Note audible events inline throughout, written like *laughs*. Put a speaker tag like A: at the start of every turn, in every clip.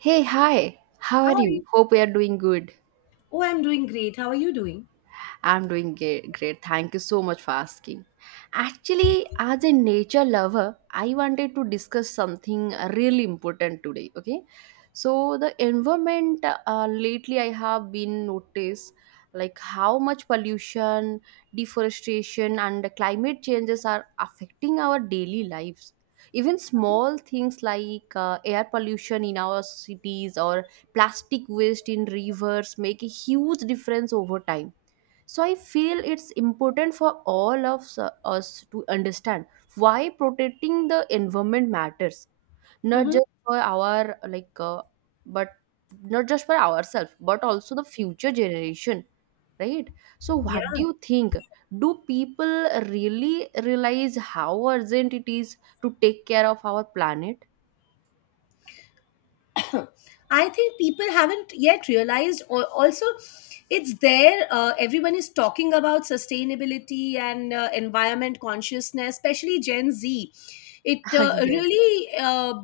A: Hey, hi. How are
B: Hi.
A: you? Hope you are doing good.
B: Oh, I'm doing great. How are you doing?
A: I'm doing great. Thank you so much for asking. Actually, as a nature lover, I wanted to discuss something really important today. Okay, so the environment lately I have been noticed like how much pollution, deforestation, and climate changes are affecting our daily lives. Even small things like air pollution in our cities or plastic waste in rivers make a huge difference over time, so I feel it's important for all of us to understand why protecting the environment matters, not
B: Mm-hmm.
A: just for our like but not just for ourselves but also the future generation, right? So what
B: Yeah.
A: do you think, do people really realize how urgent it is to take care of our planet?
B: *clears throat* I think people haven't yet realized, or also, it's there. Everyone is talking about sustainability and environment consciousness, especially Gen Z. It
A: *laughs*
B: uh,
A: Yes.
B: really. Uh,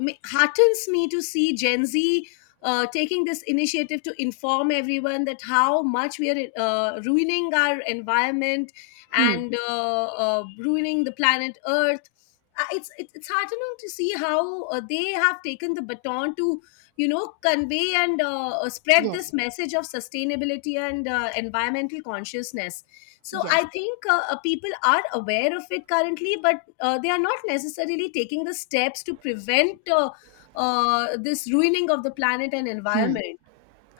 B: Heartens me to see Gen Z taking this initiative to inform everyone that how much we are ruining our environment
A: Hmm.
B: and ruining the planet Earth. It's heartening to see how they have taken the baton to convey and spread
A: Yes,
B: this message of sustainability and environmental consciousness. So I
A: yes,
B: think people are aware of it currently, but they are not necessarily taking the steps to prevent this ruining of the planet and
A: hmm.
B: environment.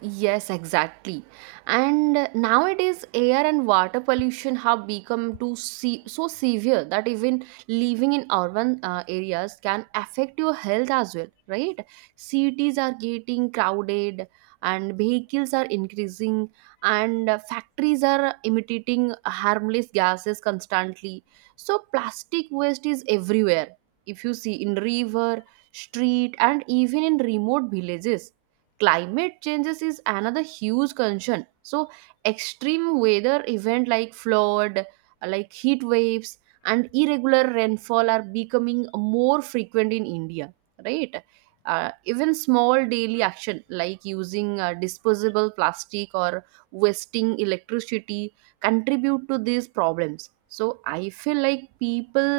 A: Yes, exactly. And nowadays, air and water pollution have become too so severe that even living in urban areas can affect your health as well, right? Cities are getting crowded, and vehicles are increasing, and factories are emitting harmless gases constantly. So, plastic waste is everywhere. If you see in river, street, and even in remote villages, climate changes is another huge concern. So extreme weather event like flood like heat waves and irregular rainfall are becoming more frequent in India, right? Even small daily action like using disposable plastic or wasting electricity contribute to these problems. So I feel like people,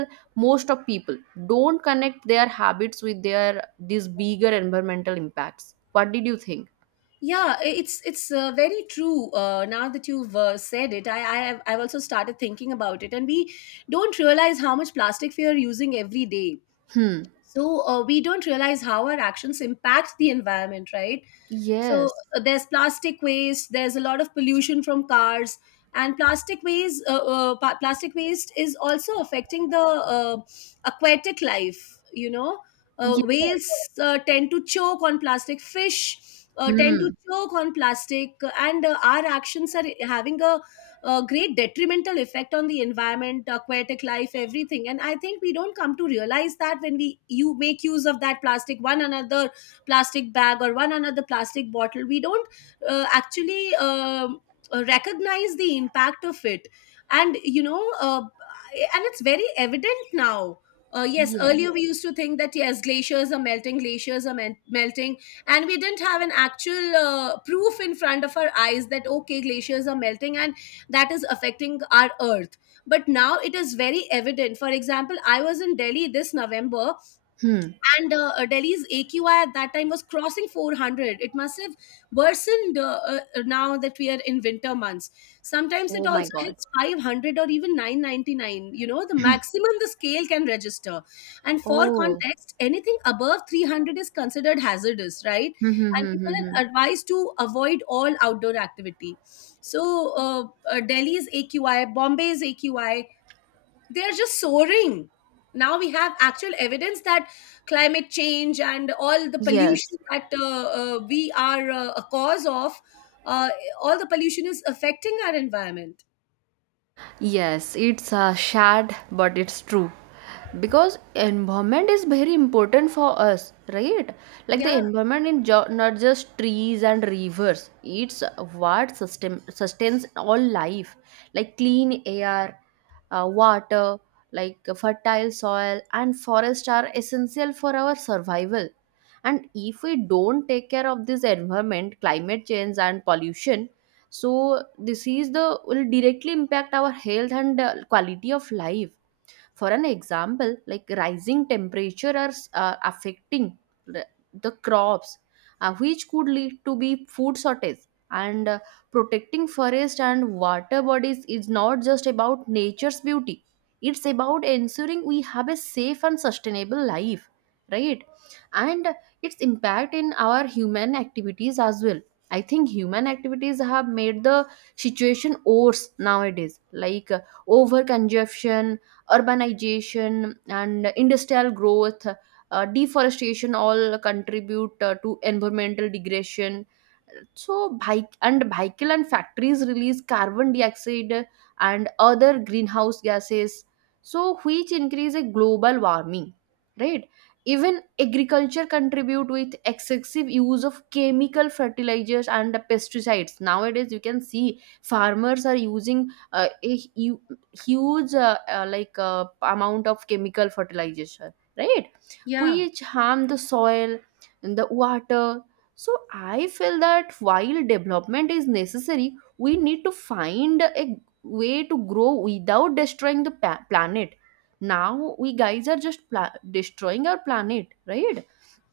A: most of people don't connect their habits with their these bigger environmental impacts. What did you think?
B: It's very true. Now that you've said it, I've also started thinking about it, and we don't realize how much plastic we are using every day.
A: Hmm.
B: So we don't realize how our actions impact the environment, right? So
A: Yes,
B: there's plastic waste. There's a lot of pollution from cars, and plastic waste. Plastic waste is also affecting the aquatic life. You know,
A: yeah.
B: whales tend to choke on plastic. Fish tend to
A: Hmm,
B: choke on plastic, and our actions are having a great detrimental effect on the environment, aquatic life, everything. And I think we don't come to realize that when we you make use of that plastic, one another plastic bag or one another plastic bottle, we don't actually recognize the impact of it. And and it's very evident now. Yes,
A: yes,
B: earlier we used to think that yes, glaciers are melting, melting, and we didn't have an actual proof in front of our eyes that okay, glaciers are melting and that is affecting our earth. But now it is very evident. For example, I was in Delhi this November,
A: hmm.
B: and Delhi's AQI at that time was crossing 400. It must have worsened, now that we are in winter months. Sometimes it
A: Oh my
B: also
A: God.
B: hits 500 or even 999. You know, the
A: *clears throat*
B: maximum the scale can register. And for
A: Oh.
B: context, anything above 300 is considered hazardous, right?
A: Hmm, hmm,
B: And
A: hmm,
B: people
A: hmm, hmm.
B: are advised to avoid all outdoor activity. So Delhi's AQI, Bombay's AQI, they're just soaring. Now we have actual evidence that climate change and all the
A: Yes.
B: pollution that we are a cause of, uh, all the pollution is affecting our environment.
A: Yes, it's sad, but it's true. Because environment is very important for us, right? Like
B: yeah
A: the environment not just trees and rivers. It's what sustains all life, like clean air, water, like fertile soil, and forest are essential for our survival. And if we don't take care of this environment, climate change and pollution, so disease the will directly impact our health and quality of life. For an example, like rising temperature are affecting the the crops, which could lead to be food shortage. And protecting forest and water bodies is not just about nature's beauty, it's about ensuring we have a safe and sustainable life, right? And its impact in our human activities as well. I think human activities have made the situation worse nowadays, like over urbanization and industrial growth, deforestation all contribute to environmental degradation. So vehic- and vehicle and factories release carbon dioxide and other greenhouse gases, so which increase a global warming, right? Even agriculture contribute with excessive use of chemical fertilizers and pesticides. Nowadays you can see farmers are using a, huge amount of chemical fertilizer, right?
B: yeah
A: Which harm the soil and the water. So I feel that while development is necessary, we need to find a way to grow without destroying the planet. Now we guys are just destroying our planet, right?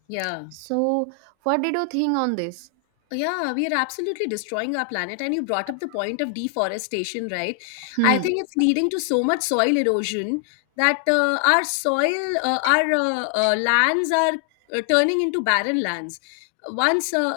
B: yeah
A: So what did you think on this?
B: Yeah, we are absolutely destroying our planet. And you brought up the point of deforestation, right? I
A: Hmm,
B: think it's leading to so much soil erosion that our soil, our lands are turning into barren lands. Once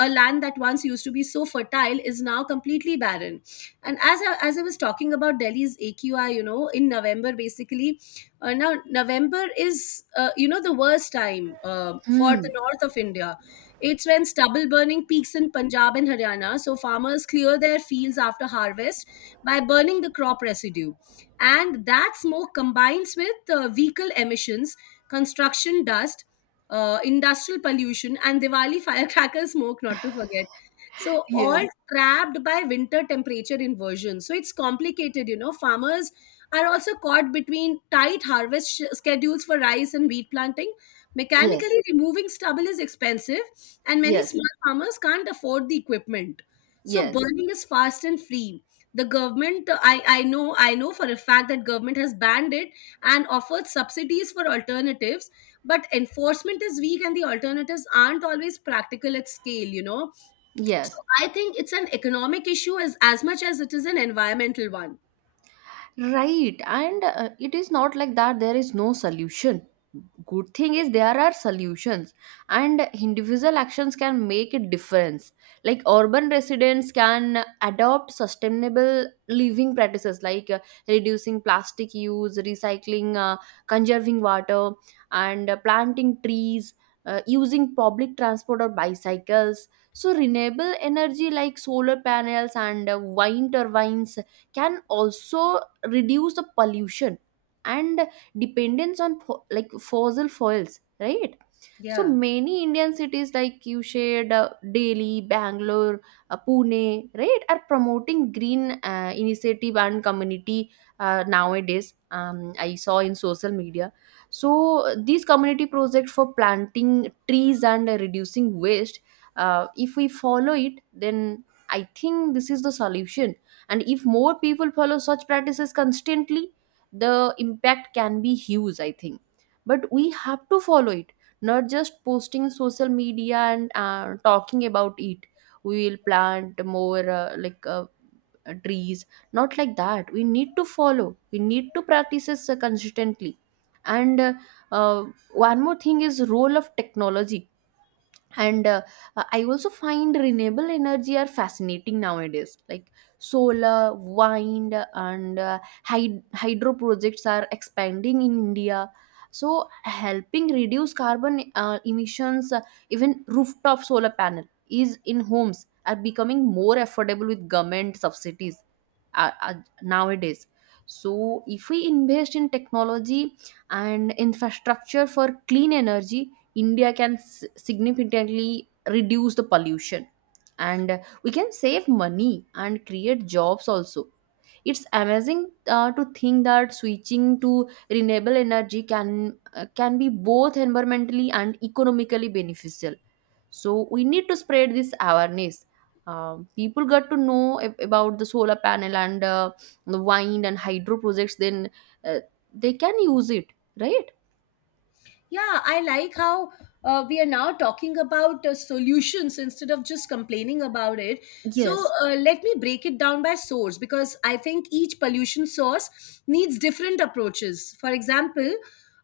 B: A land that once used to be so fertile is now completely barren. And as I was talking about Delhi's AQI, you know, in November, basically, now November is, you know, the worst time for
A: hmm.
B: the north of India. It's when stubble burning peaks in Punjab and Haryana, so farmers clear their fields after harvest by burning the crop residue. And that smoke combines with vehicle emissions, construction dust, industrial pollution, and Diwali firecracker smoke, not to forget. So,
A: Yes,
B: all trapped by winter temperature inversion. So, it's complicated, you know. Farmers are also caught between tight schedules for rice and wheat planting.
A: yes,
B: Mechanically removing stubble is expensive, and many
A: yes,
B: small farmers can't afford the equipment, so
A: yes,
B: burning is fast and free. The government, I know for a fact that government has banned it and offered subsidies for alternatives, but enforcement is weak and the alternatives aren't always practical at scale, you know. So
A: yes.
B: I think it's an economic issue as much as it is an environmental one.
A: Right, and it is not like that there is no solution. Good thing is there are solutions, and individual actions can make a difference. Like urban residents can adopt sustainable living practices like reducing plastic use, recycling, conserving water, and planting trees, using public transport or bicycles. So, renewable energy like solar panels and wind turbines can also reduce the pollution and dependence on like fossil fuels, right? So
B: yeah
A: many Indian cities, like you shared, Delhi, Bangalore, Pune, right, are promoting green initiative and community. Nowadays, I saw in social media, so these community projects for planting trees and reducing waste. If we follow it, then I think this is the solution. And if more people follow such practices constantly, the impact can be huge, I think. But we have to follow it, not just posting in social media and talking about it, we will plant more trees. Not like that, we need to follow, we need to practice this consistently. And uh, one more thing is role of technology. And I also find renewable energy are fascinating nowadays, like solar, wind, and hydro projects are expanding in India, so helping reduce carbon emissions. Even rooftop solar panel is in homes are becoming more affordable with government subsidies uh, uh, nowadays. So if we invest in technology and infrastructure for clean energy, India can significantly reduce the pollution, and we can save money and create jobs also. It's amazing to think that switching to renewable energy can be both environmentally and economically beneficial. So we need to spread this awareness. People got to know about the solar panel and the wind and hydro projects. Then uh, they can use it, right?
B: Yeah, I like how we are now talking about solutions instead of just complaining about it. So,
A: Yes.
B: let me break it down by source, because I think each pollution source needs different approaches. For example,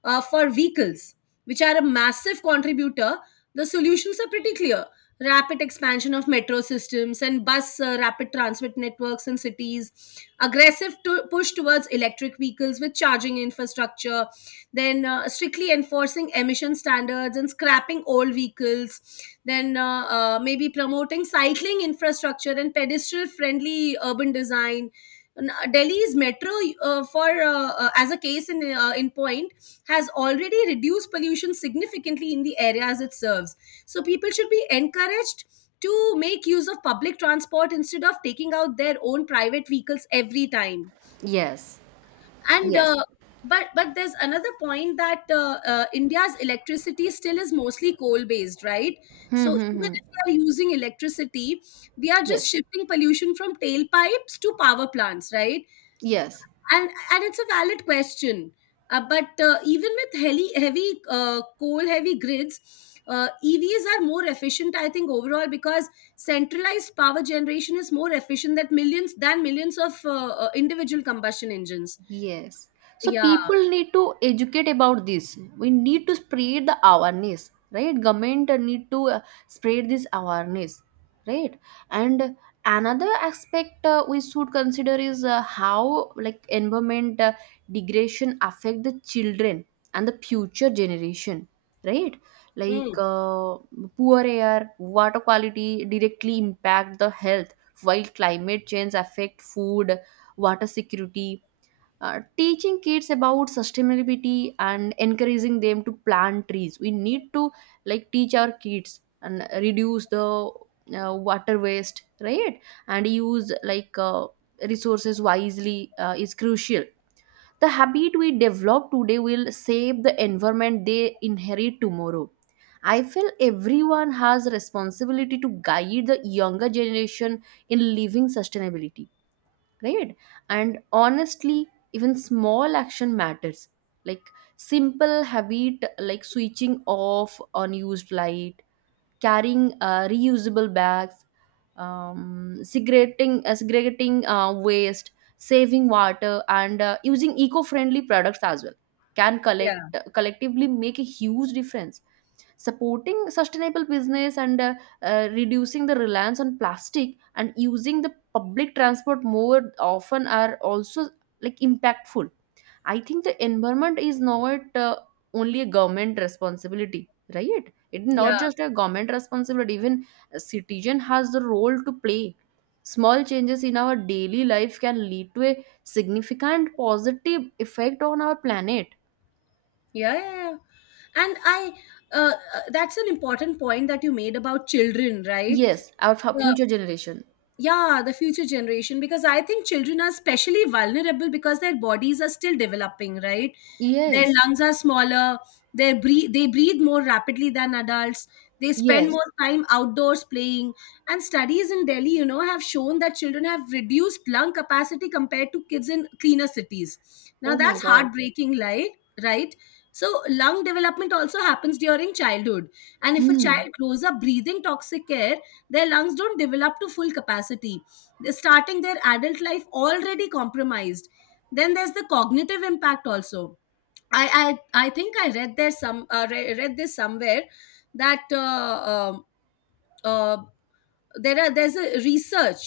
B: for vehicles, which are a massive contributor, the solutions are pretty clear. Rapid expansion of metro systems and bus rapid transit networks in cities, push towards electric vehicles with charging infrastructure, then strictly enforcing emission standards and scrapping old vehicles, then maybe promoting cycling infrastructure and pedestrian friendly urban design. Delhi's metro, for as a case in point, has already reduced pollution significantly in the areas it serves. So people should be encouraged to make use of public transport instead of taking out their own private vehicles every time.
A: Yes.
B: And
A: Yes.
B: But there's another point that India's electricity still is mostly coal based right?
A: Hmm.
B: So
A: Hmm.
B: even
A: Hmm.
B: if we are using electricity, we are just
A: Yes.
B: shifting pollution from tailpipes to power plants, right?
A: Yes.
B: And it's a valid question. But even with heavy heavy coal heavy grids, EVs are more efficient, I think, overall, because centralized power generation is more efficient than millions of individual combustion engines.
A: Yes. So
B: Yeah,
A: people need to educate about this. We need to spread the awareness, right? Government need to spread this awareness, right? And another aspect we should consider is how like environment degradation affect the children and the future generation, right? Like
B: Mm,
A: poor air, water quality directly impact the health, while climate change affect food, water security. Teaching kids about sustainability and encouraging them to plant trees, we need to like teach our kids and reduce the water waste, right? And use like resources wisely is crucial. The habit we develop today will save the environment they inherit tomorrow. I feel everyone has responsibility to guide the younger generation in living sustainability, right? And honestly, even small action matters, like simple habit like switching off unused light, carrying reusable bags, segregating segregating waste, saving water, and using eco-friendly products as well, can
B: yeah,
A: collectively make a huge difference. Supporting sustainable business and reducing the reliance on plastic and using the public transport more often are also like impactful. I think the environment is not only a government responsibility, right? It's
B: yeah,
A: not just a government responsibility, even a citizen has the role to play. Small changes in our daily life can lead to a significant positive effect on our planet.
B: yeah. And that's an important point that you made about children, right?
A: Yes, our
B: Uh,
A: future generation.
B: yeah, the future generation, because I think children are especially vulnerable because their bodies are still developing, right? Their
A: Yes,
B: lungs are smaller, they breathe more rapidly than adults, they spend
A: yes.
B: more time outdoors playing, and studies in Delhi, you know, have shown that children have reduced lung capacity compared to kids in cleaner cities. Now
A: Oh my
B: that's
A: God.
B: heartbreaking, like, right? So lung development also happens during childhood, and if a
A: Hmm.
B: child grows up breathing toxic air, their lungs don't develop to full capacity. They're starting their adult life already compromised. Then there's the cognitive impact also. I think I read there some read this somewhere, that uh, there's a research,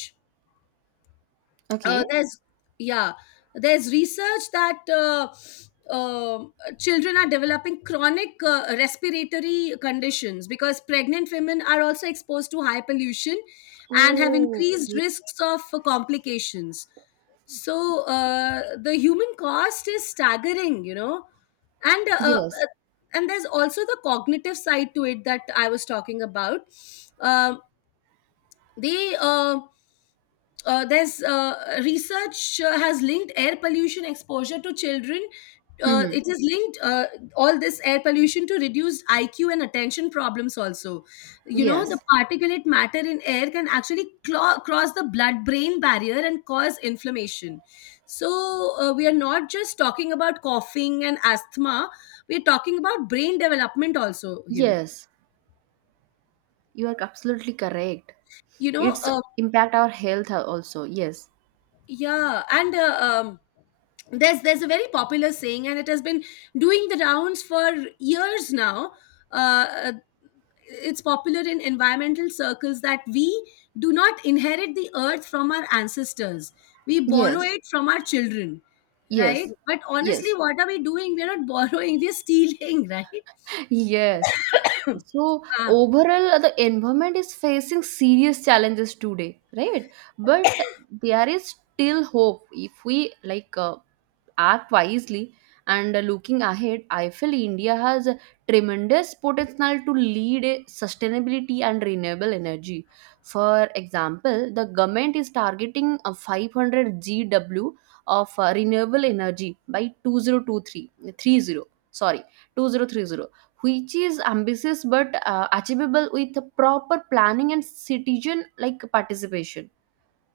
B: uh,
A: Okay.
B: there's yeah there's research that uh, children are developing chronic respiratory conditions, because pregnant women are also exposed to high pollution and have increased
A: Okay.
B: risks of complications. So the human cost is staggering, you know. and uh, uh,
A: Yes.
B: and there's also the cognitive side to it that I was talking about. Um they uh, there's Research has linked air pollution exposure to children.
A: Hmm.
B: It is linked All this air pollution to reduced IQ and attention problems. Also, you know, the
A: Yes.
B: particulate matter in air can actually cross the blood-brain barrier and cause inflammation. So we are not just talking about coughing and asthma. We are talking about brain development also here.
A: Yes. You are absolutely correct.
B: You know,
A: It's
B: uh,
A: impact our health also. Yes.
B: Yeah, and there's a very popular saying, and it has been doing the rounds for years now. Uh, uh, it's popular in environmental circles that we do not inherit the earth from our ancestors; we borrow
A: Yes.
B: it from our children, right?
A: Yes.
B: But honestly,
A: Yes.
B: what are we doing? We're not *laughs* borrowing; we're stealing, right?
A: *laughs* Yes. So
B: *clears throat* ah, I
A: overall, the environment is facing serious challenges today, right? But there is still hope if we like act wisely. And looking ahead, I feel India has a tremendous potential to lead a sustainability and renewable energy. For example, the government is targeting a 500 GW of renewable energy by 2023 30 sorry, 2030, which is ambitious but achievable with proper planning and citizen like participation.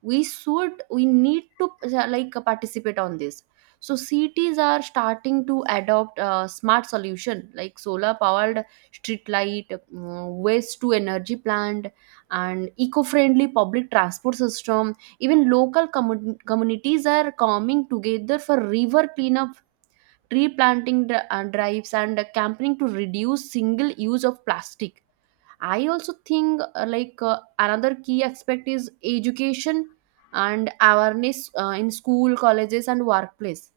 A: We need to participate on this. So cities are starting to adopt smart solution like solar powered street light, waste to energy plant, and eco-friendly public transport system. Even local communities are coming together for river cleanup, tree planting drives, and campaigning to reduce single use of plastic. I also think another key aspect is education and awareness in school, colleges, and workplace.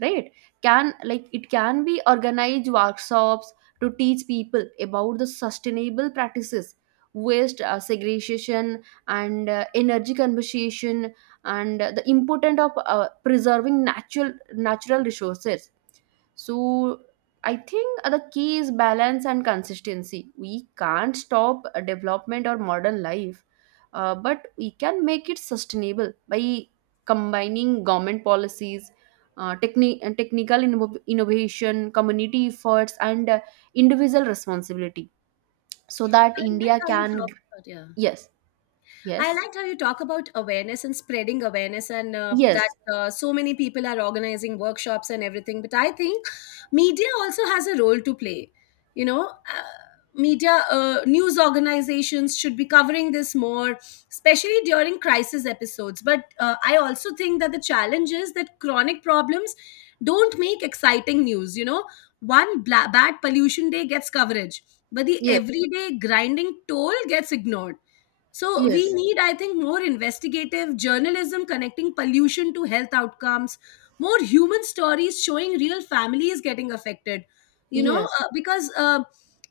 A: Right? Can like it can be organized workshops to teach people about the sustainable practices, waste segregation, and energy conservation, and the importance of preserving natural resources. So I think the key is balance and consistency. We can't stop a development or modern life, but we can make it sustainable by combining government policies, techni- and technical innovation, community efforts, and individual responsibility, so that
B: like
A: India
B: how you
A: can.
B: talk about yeah.
A: Yes,
B: I
A: yes,
B: liked how you talk about awareness and spreading awareness, and that
A: yes,
B: so many people are organizing workshops and everything. But I think media also has a role to play. You know, uh, Media, news organizations should be covering this more, especially during crisis episodes. But I also think that the challenge is that chronic problems don't make exciting news. You know, bad pollution day gets coverage, but the
A: yes,
B: everyday grinding toll gets ignored. So we
A: yes,
B: need, I think, more investigative journalism connecting pollution to health outcomes, more human stories showing real families getting affected. You know,
A: yes,
B: uh, because uh,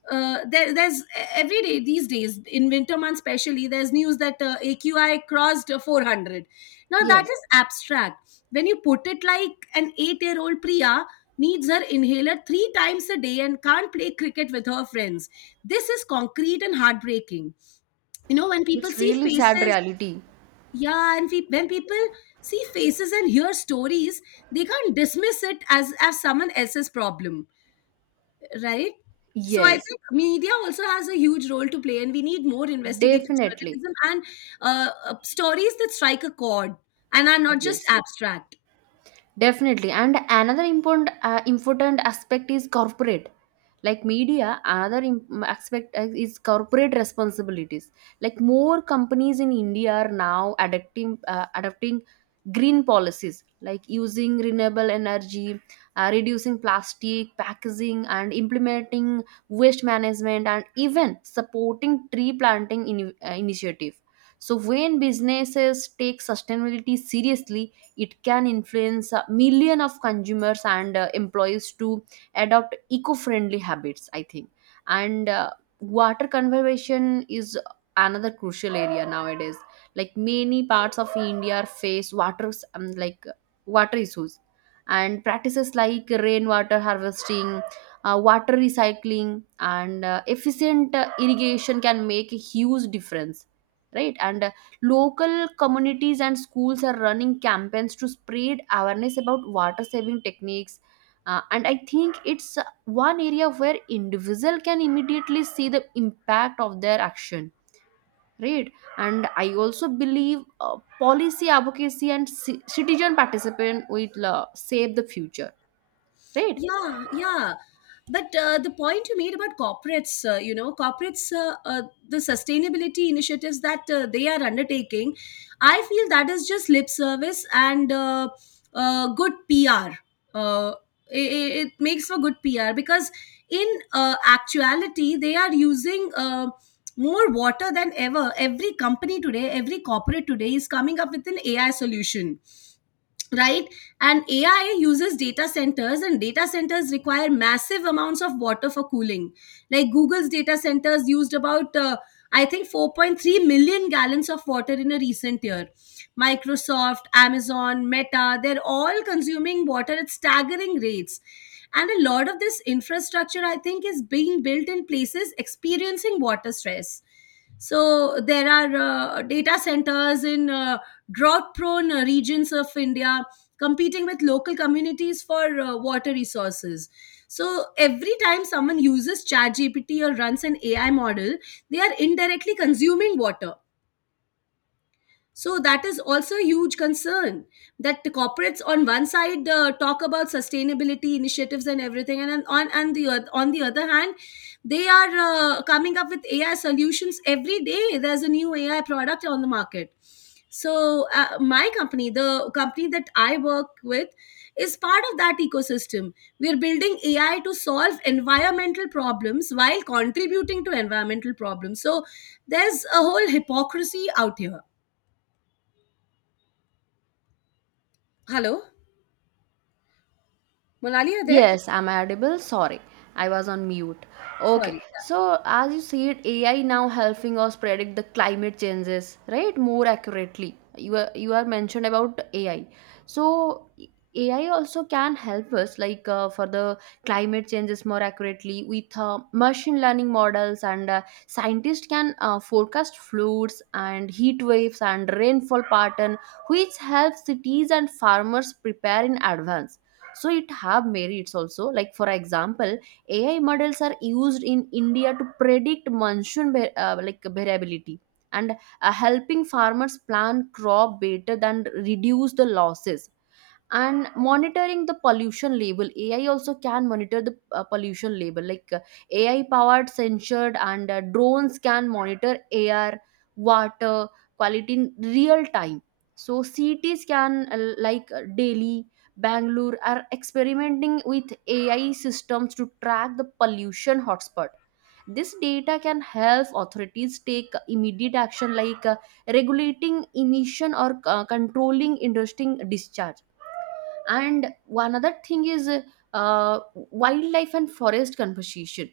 B: there's every day these days in winter months, especially, there's news that AQI crossed 400. Now that
A: yes.
B: is abstract. When you put it like an 8-year-old Priya needs her inhaler 3 times a day and can't play cricket with her friends, this is concrete and heartbreaking. You know, when people
A: It's
B: see
A: really sad
B: faces,
A: reality.
B: yeah, and when people see faces and hear stories, they can't dismiss it as someone else's problem, right? So I
A: Yes,
B: think media also has a huge role to play, and we need more investigative
A: definitely.
B: journalism and stories that strike a chord and are not just
A: Yes.
B: abstract.
A: Definitely. And another important aspect is corporate. Like media, another aspect is corporate responsibilities. Like more companies in India are now adapting adopting green policies, like using renewable energy, reducing plastic packaging, and implementing waste management, and even supporting tree planting in, initiative. So when businesses take sustainability seriously, it can influence a million of consumers and employees to adopt eco-friendly habits, I think. And water conservation is another crucial area nowadays. Like many parts of India face water, um, like water issues, and practices like rainwater harvesting, water recycling, and efficient irrigation can make a huge difference, right? And local communities and schools are running campaigns to spread awareness about water saving techniques. And I think it's one area where individual can immediately see the impact of their action, right? And I also believe policy advocacy and citizen participation will save the future, right?
B: Yeah, yeah. But the point you made about corporates, corporates, the sustainability initiatives that they are undertaking, I feel that is just lip service and good PR. Uh, it makes for good PR because, in actuality, they are using more water than ever. Every company today, every corporate today is coming up with an AI solution, right? And AI uses data centers, and data centers require massive amounts of water for cooling. Like Google's data centers used about I think 4.3 million gallons of water in a recent year. Microsoft, Amazon, Meta, they're all consuming water at staggering rates. And a lot of this infrastructure, I think, is being built in places experiencing water stress. So there are data centers in drought-prone regions of India competing with local communities for water resources. So every time someone uses ChatGPT or runs an AI model, they are indirectly consuming water. So that is also a huge concern, that the corporates on one side talk about sustainability initiatives and everything, and on the other hand, they are coming up with AI solutions every day. There's a new AI product on the market. So my company, the company that I work with, is part of that ecosystem. We are building AI to solve environmental problems while contributing to environmental problems. So there's a whole hypocrisy out here. Hello, Monali, are there?
A: Yes, I'm audible. Sorry, I was on mute. Okay,
B: Sorry.
A: so as you said, AI now helping us predict the climate changes, right? More accurately. You are mentioned about AI. So AI also can help us, like for the climate changes more accurately with machine learning models, and scientists can forecast floods and heat waves and rainfall pattern, which helps cities and farmers prepare in advance, so it have merits also, like for example AI models are used in India to predict monsoon like variability and helping farmers plan crop better than reduce the losses. And monitoring the pollution label, AI also can monitor the pollution label, like AI powered censored and drones can monitor air, water quality in real time. So cities can, like Delhi, Bangalore are experimenting with AI systems to track the pollution hotspot. This data can help authorities take immediate action, like regulating emission or controlling interesting discharge. And one other thing is wildlife and forest conversation,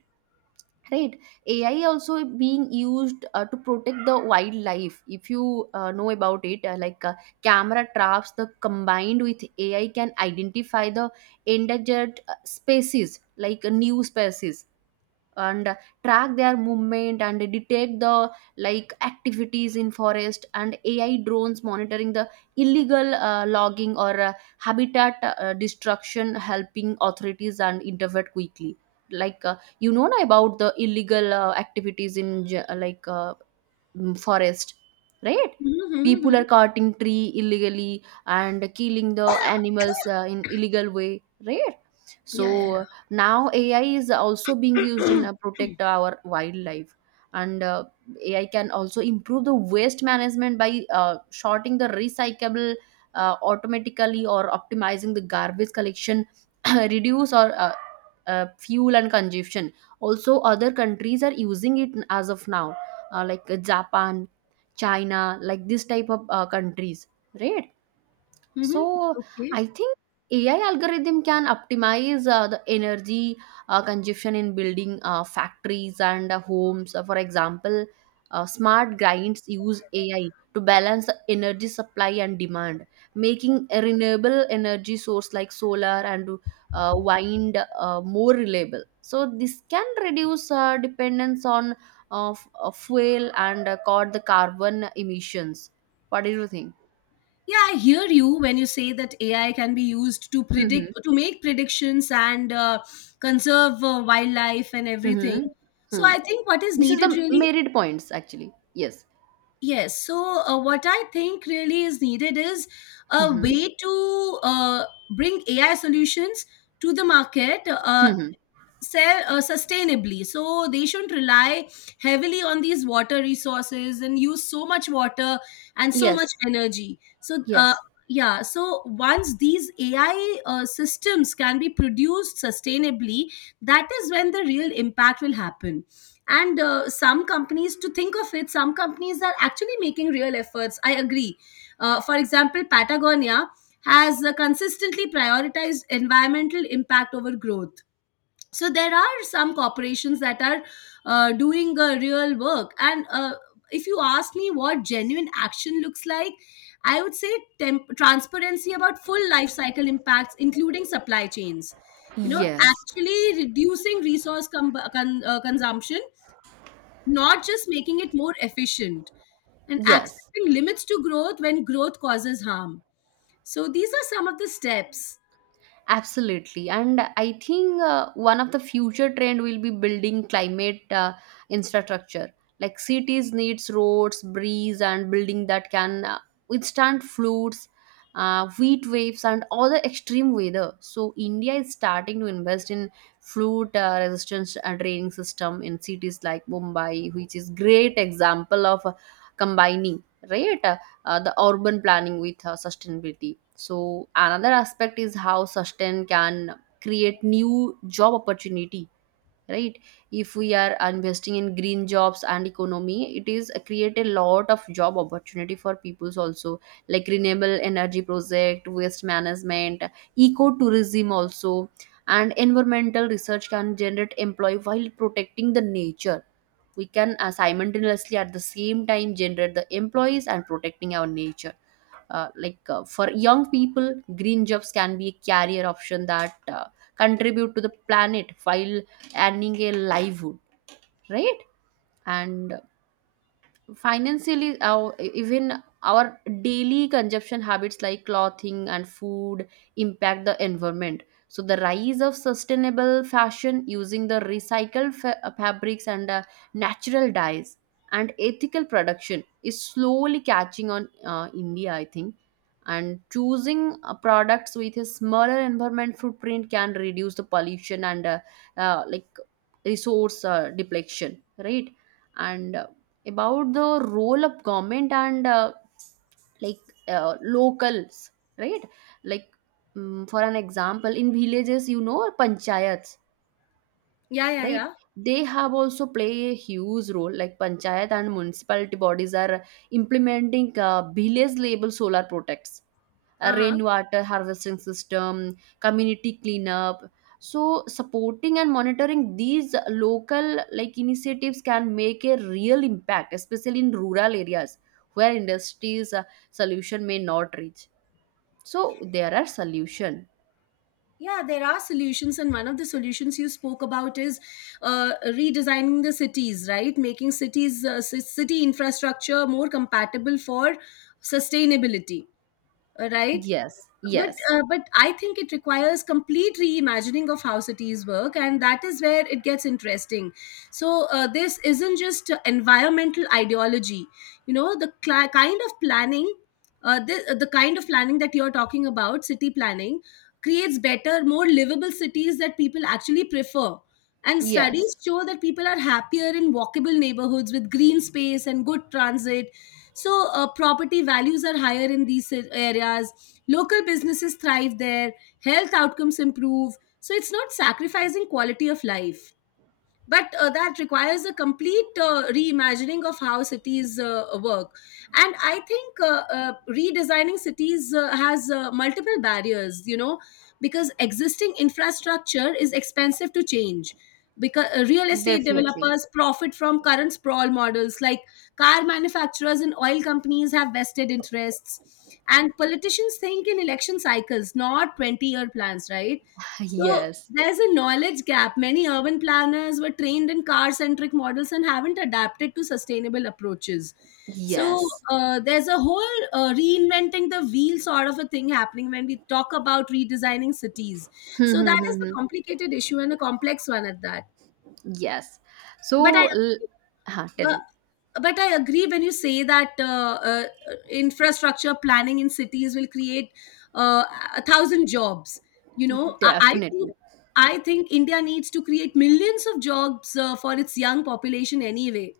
A: right? AI also being used to protect the wildlife, if you know about it, camera traps the combined with AI can identify the endangered species, like new species, and track their movement and detect the like activities in forest. And AI drones monitoring the illegal logging or habitat destruction, helping authorities and intervene quickly, like you know na about the illegal activities in forest, right? People
B: Yeah. Hmm.
A: are cutting tree illegally and killing the animals in illegal way, right?
B: Yeah, yeah.
A: So now AI is also being used in protect our wildlife. And AI can also improve the waste management by shorting the recyclable automatically or optimizing the garbage collection. *clears throat* Reduce or fuel and consumption. Also other countries are using it as of now, like Japan, China, like this type of countries, right?
B: Mm-hmm. *clears throat*
A: So
B: Okay.
A: I think AI algorithm can optimize the energy consumption in building factories and homes. For example, smart grinds use AI to balance the energy supply and demand, making a renewable energy source like solar and wind more reliable. So this can reduce dependence on fuel and cut the carbon emissions. What do you think?
B: Yeah, I hear you when you say that AI can be used to predict,
A: *laughs*
B: to make predictions and conserve wildlife and everything.
A: Mm-hmm.
B: So
A: Hmm.
B: I think what is
A: This is
B: needed
A: the
B: really,
A: merit points actually. Yes.
B: yes. So what I think really is needed is a
A: Mm-hmm.
B: way to bring AI solutions to the market.
A: Mm-hmm.
B: Sell sustainably, so they shouldn't rely heavily on these water resources and use so much water and so
A: Yes.
B: much energy. So
A: Yes.
B: yeah, so once these AI systems can be produced sustainably, that is when the real impact will happen. And some companies, to think of it, some companies are actually making real efforts, I agree. Uh, for example, Patagonia has consistently prioritized environmental impact over growth. So there are some corporations that are doing real work. And if you ask me what genuine action looks like, I would say transparency about full life cycle impacts, including supply chains, you know,
A: Yes.
B: actually reducing resource consumption, not just making it more efficient, and
A: Yes.
B: accepting limits to growth when growth causes harm. So these are some of the steps.
A: Absolutely. And I think one of the future trend will be building climate infrastructure. Like cities needs roads, breeze, and building that can withstand floods, heat waves, and all the extreme weather. So India is starting to invest in flood resistance draining system in cities like Mumbai, which is great example of combining right the urban planning with sustainability. So another aspect is how sustain can create new job opportunity, right? If we are investing in green jobs and economy, it is create a lot of job opportunity for peoples also, like renewable energy project, waste management, ecotourism also, and environmental research can generate employee while protecting the nature. We can simultaneously at the same time generate the employees and protecting our nature, like for young people, green jobs can be a career option that contribute to the planet while earning a livelihood, right? And financially our even our daily consumption habits like clothing and food impact the environment. So the rise of sustainable fashion using the recycled fabrics and natural dyes and ethical production is slowly catching on India, I think. And choosing products with a smaller environment footprint can reduce the pollution and uh, like resource depletion, right? And about the role of government and like locals, right? Like for an example in villages, you know, panchayats,
B: Yeah, yeah,
A: right?
B: yeah.
A: They have also play a huge role. Like panchayat and municipality bodies are implementing village label solar projects,
B: Uh-huh.
A: rainwater harvesting system, community cleanup. So supporting and monitoring these local like initiatives can make a real impact, especially in rural areas where industries solution may not reach. So there are solution.
B: Yeah, there are solutions, and one of the solutions you spoke about is redesigning the cities, right? Making cities, city infrastructure more compatible for sustainability, right?
A: Yes,
B: But
A: yes,
B: but I think it requires complete reimagining of how cities work, and that is where it gets interesting. So this isn't just environmental ideology, you know, the cli kind of planning, the kind of planning that you're talking about, city planning, creates better, more livable cities that people actually prefer. And studies
A: yes,
B: show that people are happier in walkable neighborhoods with green space and good transit. So property values are higher in these areas. Local businesses thrive there, health outcomes improve. So it's not sacrificing quality of life, but that requires a complete reimagining of how cities work. And I think redesigning cities has multiple barriers, you know, because existing infrastructure is expensive to change, because real estate
A: definitely.
B: developers profit from current sprawl models, like car manufacturers and oil companies have vested interests, and politicians think in election cycles, not 20-year plans, right? So
A: Yes,
B: there's a knowledge gap. Many urban planners were trained in car centric models and haven't adapted to sustainable approaches. So
A: yes. *laughs*
B: there's a whole reinventing the wheel sort of a thing happening when we talk about redesigning cities.
A: Hmm,
B: So
A: hmm,
B: that is
A: hmm,
B: a
A: hmm.
B: complicated issue and a complex one at that.
A: Yes.
B: But I
A: So, l-
B: agree,
A: huh, tell me.
B: uh, but I agree when you say that infrastructure planning in cities will create uh, 1,000 jobs, you know,
A: Definitely.
B: I think India needs to create millions of jobs for its young population anyway.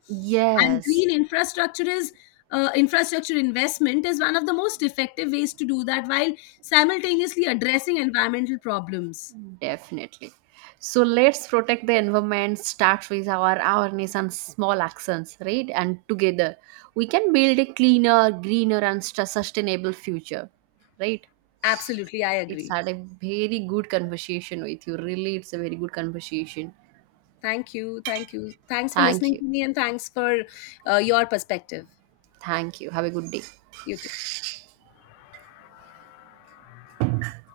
B: And
A: Yes.
B: green infrastructure is infrastructure investment is one of the most effective ways to do that while simultaneously addressing environmental problems.
A: Definitely. So let's protect the environment, start with our awareness and small actions, right? And together we can build a cleaner, greener, and sustainable future, right?
B: Absolutely, I
A: It's
B: agree.
A: had a very good conversation with you. Really, it's a very good conversation.
B: Thank you. Thank you. Thanks for
A: Thank
B: listening
A: you.
B: to me and thanks for your perspective.
A: Thank you. Have a good day.
B: YouTube